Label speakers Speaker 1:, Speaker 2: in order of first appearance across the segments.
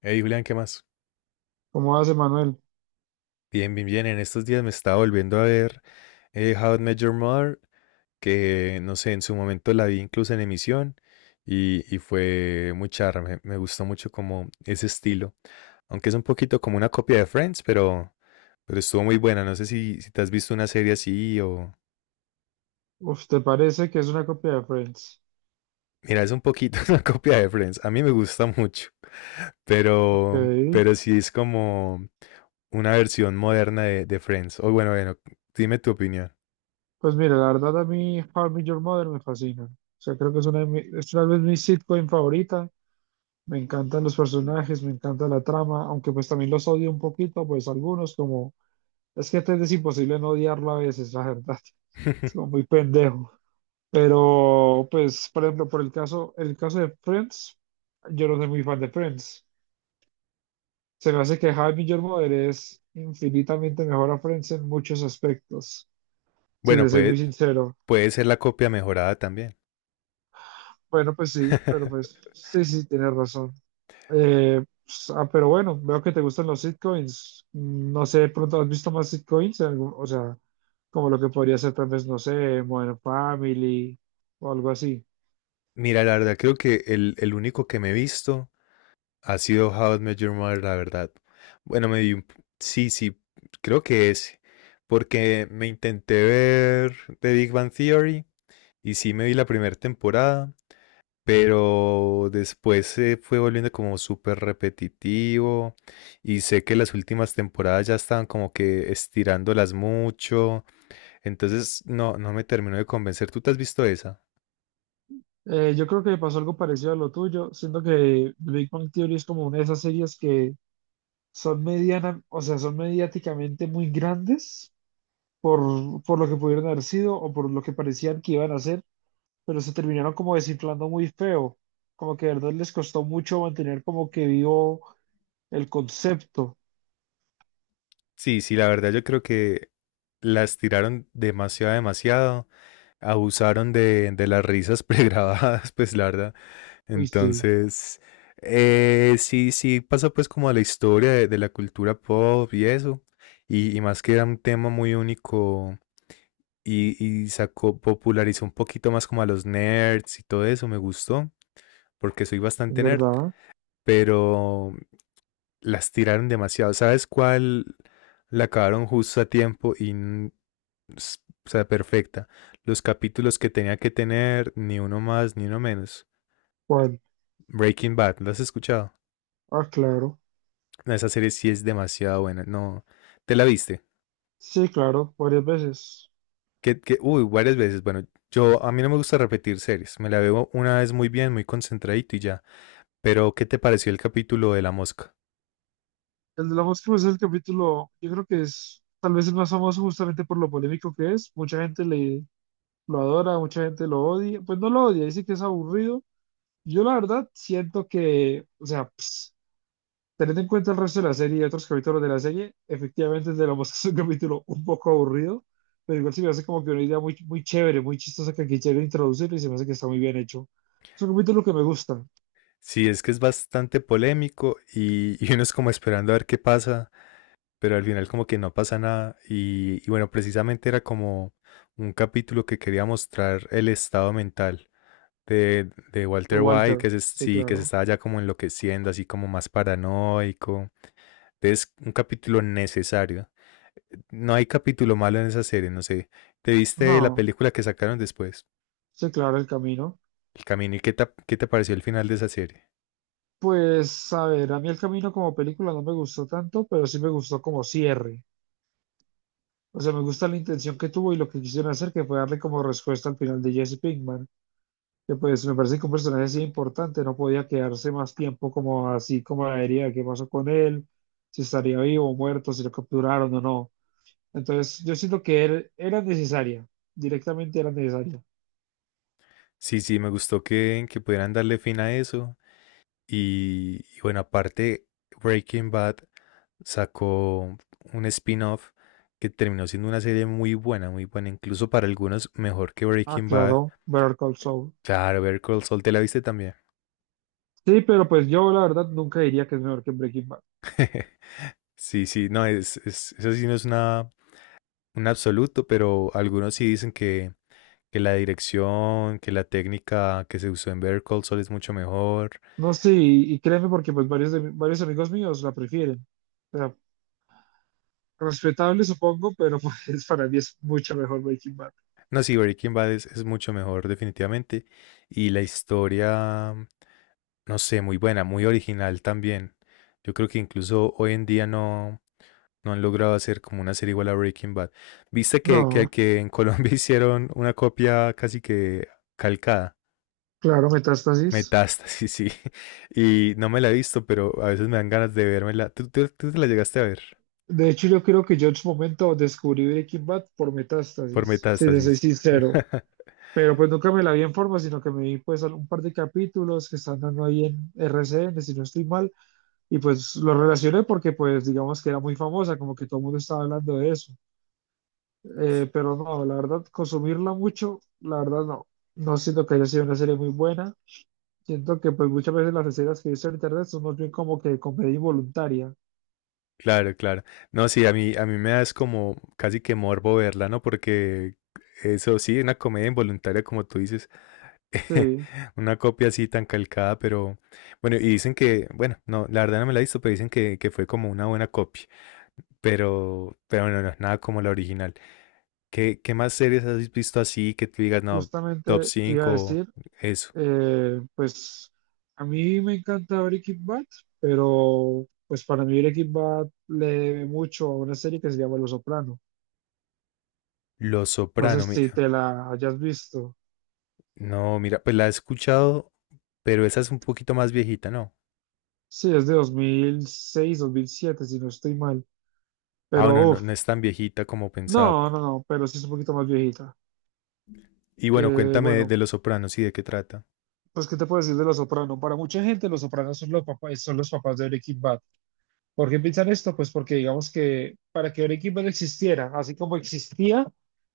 Speaker 1: Hey Julián, ¿qué más?
Speaker 2: ¿Cómo hace Manuel?
Speaker 1: Bien, bien, bien. En estos días me estaba volviendo a ver How I Met Your Mother, que no sé, en su momento la vi incluso en emisión y fue muy charra. Me gustó mucho como ese estilo. Aunque es un poquito como una copia de Friends, pero estuvo muy buena. No sé si te has visto una serie así o...
Speaker 2: Uf, ¿te parece que es una copia de Friends?
Speaker 1: Mira, es un poquito una copia de Friends. A mí me gusta mucho,
Speaker 2: Ok.
Speaker 1: pero sí es como una versión moderna de Friends. O bueno, bueno, dime tu opinión.
Speaker 2: Pues mira, la verdad a mí How I Met Your Mother me fascina. O sea, creo que es una de mi- es tal vez mi sitcom favorita. Me encantan los personajes, me encanta la trama, aunque pues también los odio un poquito, pues algunos como... Es que es imposible no odiarlo a veces, la verdad. Es como muy pendejo. Pero pues, por ejemplo, por el caso de Friends, yo no soy muy fan de Friends. Se me hace que Jaime Jormoder es infinitamente mejor a Friends en muchos aspectos, si te
Speaker 1: Bueno,
Speaker 2: soy muy
Speaker 1: puede,
Speaker 2: sincero.
Speaker 1: puede ser la copia mejorada también.
Speaker 2: Bueno, pues sí, pero pues sí, tienes razón. Pero bueno, veo que te gustan los sitcoms. No sé, de pronto has visto más sitcoms, Algún- o sea, como lo que podría ser tal vez, no sé, Modern Family o algo así.
Speaker 1: Mira, la verdad, creo que el único que me he visto ha sido How I Met Your Mother, la verdad. Bueno, me vi, un- p- Sí, sí, creo que es. Porque me intenté ver The Big Bang Theory y sí me vi la primera temporada, pero después se fue volviendo como súper repetitivo y sé que las últimas temporadas ya estaban como que estirándolas mucho. Entonces, no, no me terminó de convencer. ¿Tú te has visto esa?
Speaker 2: Yo creo que me pasó algo parecido a lo tuyo, siento que Big Bang Theory es como una de esas series que son mediana, o sea, son mediáticamente muy grandes por lo que pudieron haber sido o por lo que parecían que iban a hacer, pero se terminaron como desinflando muy feo, como que de verdad les costó mucho mantener como que vivo el concepto.
Speaker 1: Sí, sí, la verdad yo creo que la estiraron demasiado, demasiado. Abusaron de las risas pregrabadas, pues la verdad.
Speaker 2: Uy, sí,
Speaker 1: Entonces, sí, sí, pasa pues como a la historia de la cultura pop y eso. Y más que era un tema muy único y sacó, popularizó un poquito más como a los nerds y todo eso, me gustó porque soy
Speaker 2: es
Speaker 1: bastante nerd,
Speaker 2: verdad.
Speaker 1: pero las tiraron demasiado. ¿Sabes cuál? La acabaron justo a tiempo y, o sea, perfecta. Los capítulos que tenía que tener, ni uno más, ni uno menos.
Speaker 2: ¿Cuál?
Speaker 1: Breaking Bad, ¿lo has escuchado?
Speaker 2: Ah, claro.
Speaker 1: No, esa serie sí es demasiado buena. No, ¿te la viste?
Speaker 2: Sí, claro, varias veces.
Speaker 1: Uy, varias veces. Bueno, yo a mí no me gusta repetir series. Me la veo una vez muy bien, muy concentradito y ya. Pero, ¿qué te pareció el capítulo de la mosca?
Speaker 2: El de la mosca pues, es el capítulo, yo creo que es tal vez el más famoso justamente por lo polémico que es. Mucha gente le, lo adora, mucha gente lo odia. Pues no lo odia, dice que es aburrido. Yo la verdad siento que, o sea, teniendo en cuenta el resto de la serie y otros capítulos de la serie, efectivamente te lo mostraste un capítulo un poco aburrido, pero igual se me hace como que una idea muy, muy chévere, muy chistosa que quisieron introducir y se me hace que está muy bien hecho. Es un capítulo que me gusta,
Speaker 1: Sí, es que es bastante polémico y uno es como esperando a ver qué pasa, pero al final como que no pasa nada y bueno, precisamente era como un capítulo que quería mostrar el estado mental de
Speaker 2: de
Speaker 1: Walter White,
Speaker 2: Walter, sí,
Speaker 1: que se
Speaker 2: claro.
Speaker 1: estaba ya como enloqueciendo, así como más paranoico. Es un capítulo necesario. No hay capítulo malo en esa serie, no sé. ¿Te viste la
Speaker 2: No,
Speaker 1: película que sacaron después?
Speaker 2: sí, claro, el camino.
Speaker 1: El camino. ¿Y qué te pareció el final de esa serie?
Speaker 2: Pues, a ver, a mí el camino como película no me gustó tanto, pero sí me gustó como cierre. O sea, me gusta la intención que tuvo y lo que quisieron hacer, que fue darle como respuesta al final de Jesse Pinkman, que, pues me parece que un personaje así importante no podía quedarse más tiempo como así como la herida, qué pasó con él, si estaría vivo o muerto, si lo capturaron o no. Entonces yo siento que él era necesaria, directamente era necesaria.
Speaker 1: Sí, sí, me gustó que pudieran darle fin a eso. Y bueno, aparte, Breaking Bad sacó un spin-off que terminó siendo una serie muy buena, incluso para algunos mejor que
Speaker 2: Ah,
Speaker 1: Breaking Bad.
Speaker 2: claro, Better Call Saul.
Speaker 1: Claro, Better Call Saul, ¿te la viste también?
Speaker 2: Sí, pero pues yo la verdad nunca diría que es mejor que Breaking Bad.
Speaker 1: Sí, sí, no, eso sí no es una, un absoluto, pero algunos sí dicen que la dirección, que la técnica que se usó en Better Call Saul es mucho mejor.
Speaker 2: No sé, y créeme porque pues varios, de mi- varios amigos míos la prefieren. O sea, respetable supongo, pero pues para mí es mucho mejor Breaking Bad.
Speaker 1: No, sí, Breaking Bad es mucho mejor definitivamente. Y la historia, no sé, muy buena, muy original también. Yo creo que incluso hoy en día no, no han logrado hacer como una serie igual a Breaking Bad. ¿Viste que, que,
Speaker 2: No,
Speaker 1: que en Colombia hicieron una copia casi que calcada?
Speaker 2: claro, Metástasis.
Speaker 1: Metástasis, sí. Y no me la he visto, pero a veces me dan ganas de vérmela. ¿Tú te la llegaste a ver
Speaker 2: De hecho, yo creo que yo en su momento descubrí Breaking Bad por
Speaker 1: por
Speaker 2: Metástasis, si te soy
Speaker 1: Metástasis?
Speaker 2: sincero. Pero pues nunca me la vi en forma, sino que me vi pues un par de capítulos que están dando ahí en RCN, si no estoy mal, y pues lo relacioné porque pues digamos que era muy famosa, como que todo el mundo estaba hablando de eso. Pero no, la verdad, consumirla mucho, la verdad no. No siento que haya sido una serie muy buena. Siento que pues muchas veces las reseñas que he visto en internet son más bien como que comedia involuntaria.
Speaker 1: Claro, claro. No, sí, a mí me da es como casi que morbo verla, ¿no? Porque eso sí, una comedia involuntaria, como tú dices.
Speaker 2: Sí.
Speaker 1: Una copia así tan calcada, pero bueno, y dicen que, bueno, no, la verdad no me la he visto, pero dicen que fue como una buena copia, pero bueno, no es nada como la original. ¿Qué más series has visto así que tú digas, no, top
Speaker 2: Justamente te iba a
Speaker 1: 5
Speaker 2: decir,
Speaker 1: eso?
Speaker 2: pues a mí me encanta Breaking Bad, pero pues para mí Breaking Bad le debe mucho a una serie que se llama Los Soprano.
Speaker 1: Los
Speaker 2: No sé
Speaker 1: Soprano,
Speaker 2: si te la hayas visto.
Speaker 1: no, mira, pues la he escuchado, pero esa es un poquito más viejita, ¿no?
Speaker 2: Sí, es de 2006, 2007, si no estoy mal.
Speaker 1: Ah, bueno,
Speaker 2: Pero
Speaker 1: no,
Speaker 2: uff,
Speaker 1: no es tan viejita como pensaba.
Speaker 2: no, no, no, pero sí es un poquito más viejita.
Speaker 1: Y bueno, cuéntame de,
Speaker 2: Bueno,
Speaker 1: de Los Sopranos y de qué trata.
Speaker 2: pues ¿qué te puedo decir de Los Soprano? Para mucha gente Los Sopranos son los papás de Breaking Bad. ¿Por qué piensan esto? Pues porque digamos que para que un equipo existiera, así como existía,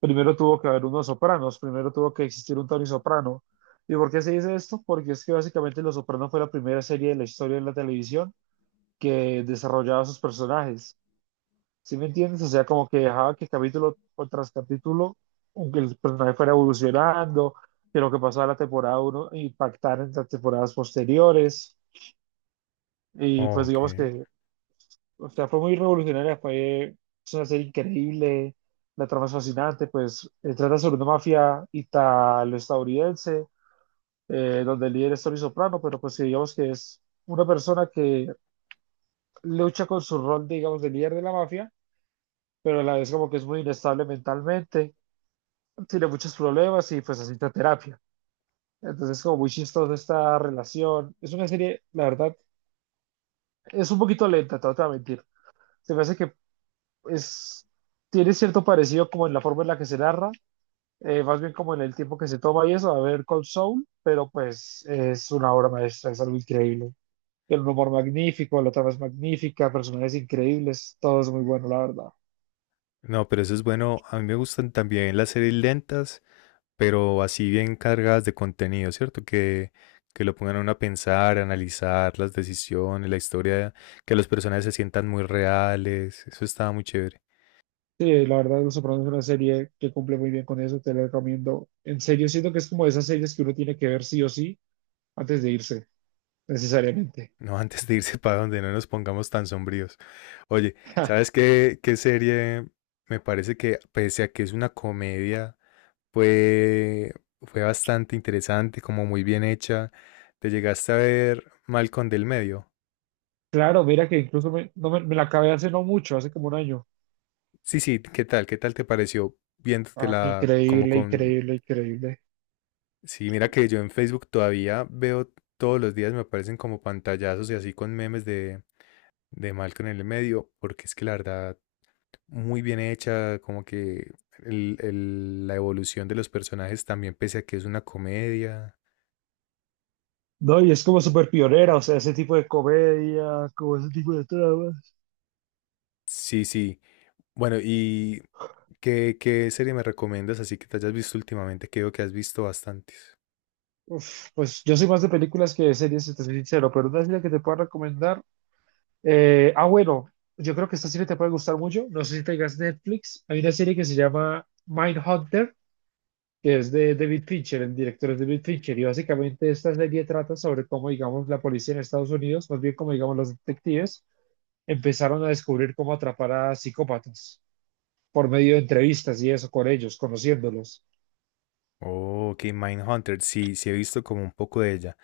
Speaker 2: primero tuvo que haber unos sopranos, primero tuvo que existir un Tony Soprano. ¿Y por qué se dice esto? Porque es que básicamente Los Soprano fue la primera serie de la historia de la televisión que desarrollaba sus personajes. ¿Sí me entiendes? O sea, como que dejaba que capítulo tras capítulo, aunque el personaje fuera evolucionando, que lo que pasaba en la temporada uno impactara en las temporadas posteriores. Y pues
Speaker 1: Ok.
Speaker 2: digamos que, o sea, fue muy revolucionaria, fue, es una serie increíble, la trama es fascinante, pues trata sobre una mafia italo-estadounidense, donde el líder es Tony Soprano, pero pues que digamos que es una persona que lucha con su rol, digamos, de líder de la mafia, pero a la vez como que es muy inestable mentalmente, tiene muchos problemas y pues asiste a terapia. Entonces como muy chistosa esta relación. Es una serie, la verdad, es un poquito lenta, te voy a mentir. Se me hace que es, tiene cierto parecido como en la forma en la que se narra, más bien como en el tiempo que se toma y eso, a ver con Soul, pero pues es una obra maestra, es algo increíble. El humor magnífico, la trama es magnífica, personajes increíbles, todo es muy bueno, la verdad.
Speaker 1: No, pero eso es bueno. A mí me gustan también las series lentas, pero así bien cargadas de contenido, ¿cierto? Que lo pongan a uno a pensar, a analizar las decisiones, la historia, que los personajes se sientan muy reales. Eso estaba muy chévere.
Speaker 2: Sí, la verdad, Los Sopranos es una serie que cumple muy bien con eso, te la recomiendo. En serio, siento que es como de esas series que uno tiene que ver sí o sí antes de irse, necesariamente.
Speaker 1: No, antes de irse para donde no nos pongamos tan sombríos. Oye, ¿sabes qué serie? Me parece que, pese a que es una comedia, fue, fue bastante interesante, como muy bien hecha. ¿Te llegaste a ver Malcolm del Medio?
Speaker 2: Claro, mira que incluso me, no me, me la acabé hace no mucho, hace como un año.
Speaker 1: Sí, sí, ¿qué tal? ¿Qué tal te pareció
Speaker 2: Ah,
Speaker 1: viéndotela como
Speaker 2: increíble,
Speaker 1: con...
Speaker 2: increíble, increíble.
Speaker 1: Sí, mira que yo en Facebook todavía veo todos los días, me aparecen como pantallazos y así con memes de Malcolm en el medio, porque es que la verdad, muy bien hecha, como que la evolución de los personajes también, pese a que es una comedia.
Speaker 2: No, y es como súper pionera, o sea, ese tipo de comedia, como ese tipo de tramas.
Speaker 1: Sí, sí. Bueno, ¿y qué serie me recomiendas así que te hayas visto últimamente? Que veo que has visto bastantes.
Speaker 2: Uf, pues yo soy más de películas que de series, si te soy sincero, pero una serie que te puedo recomendar. Bueno, yo creo que esta serie te puede gustar mucho. No sé si tengas Netflix. Hay una serie que se llama Mindhunter, que es de David Fincher, el director es David Fincher, y básicamente esta serie trata sobre cómo, digamos, la policía en Estados Unidos, más bien como, digamos, los detectives, empezaron a descubrir cómo atrapar a psicópatas por medio de entrevistas y eso con ellos, conociéndolos.
Speaker 1: Oh, ok, Mindhunter, sí, sí he visto como un poco de ella.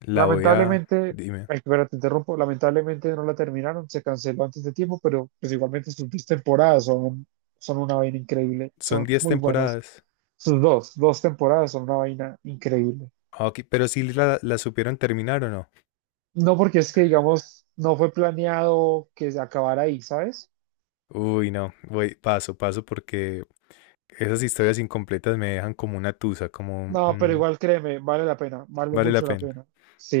Speaker 1: La voy a...
Speaker 2: Lamentablemente,
Speaker 1: Dime,
Speaker 2: ay, espera, te interrumpo, lamentablemente no la terminaron, se canceló antes de tiempo, pero pues igualmente sus dos temporadas son, un- son una vaina increíble,
Speaker 1: son
Speaker 2: son
Speaker 1: 10
Speaker 2: muy buenas.
Speaker 1: temporadas.
Speaker 2: Sus dos temporadas son una vaina increíble.
Speaker 1: Ah, ok, pero si la supieron terminar o no.
Speaker 2: No porque es que, digamos, no fue planeado que se acabara ahí, ¿sabes?
Speaker 1: Uy, no, voy paso, paso porque esas historias incompletas me dejan como una tusa, como
Speaker 2: No, pero igual créeme, vale la pena, vale
Speaker 1: vale la
Speaker 2: mucho la
Speaker 1: pena.
Speaker 2: pena.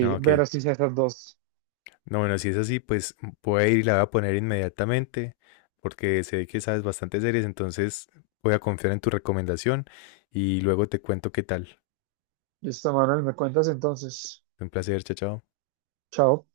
Speaker 1: No, ok.
Speaker 2: ver así esas dos.
Speaker 1: No, bueno, si es así, pues voy a ir y la voy a poner inmediatamente porque sé que sabes bastantes series, entonces voy a confiar en tu recomendación y luego te cuento qué tal.
Speaker 2: Listo, Manuel, me cuentas entonces.
Speaker 1: Un placer, chao, chao.
Speaker 2: Chao.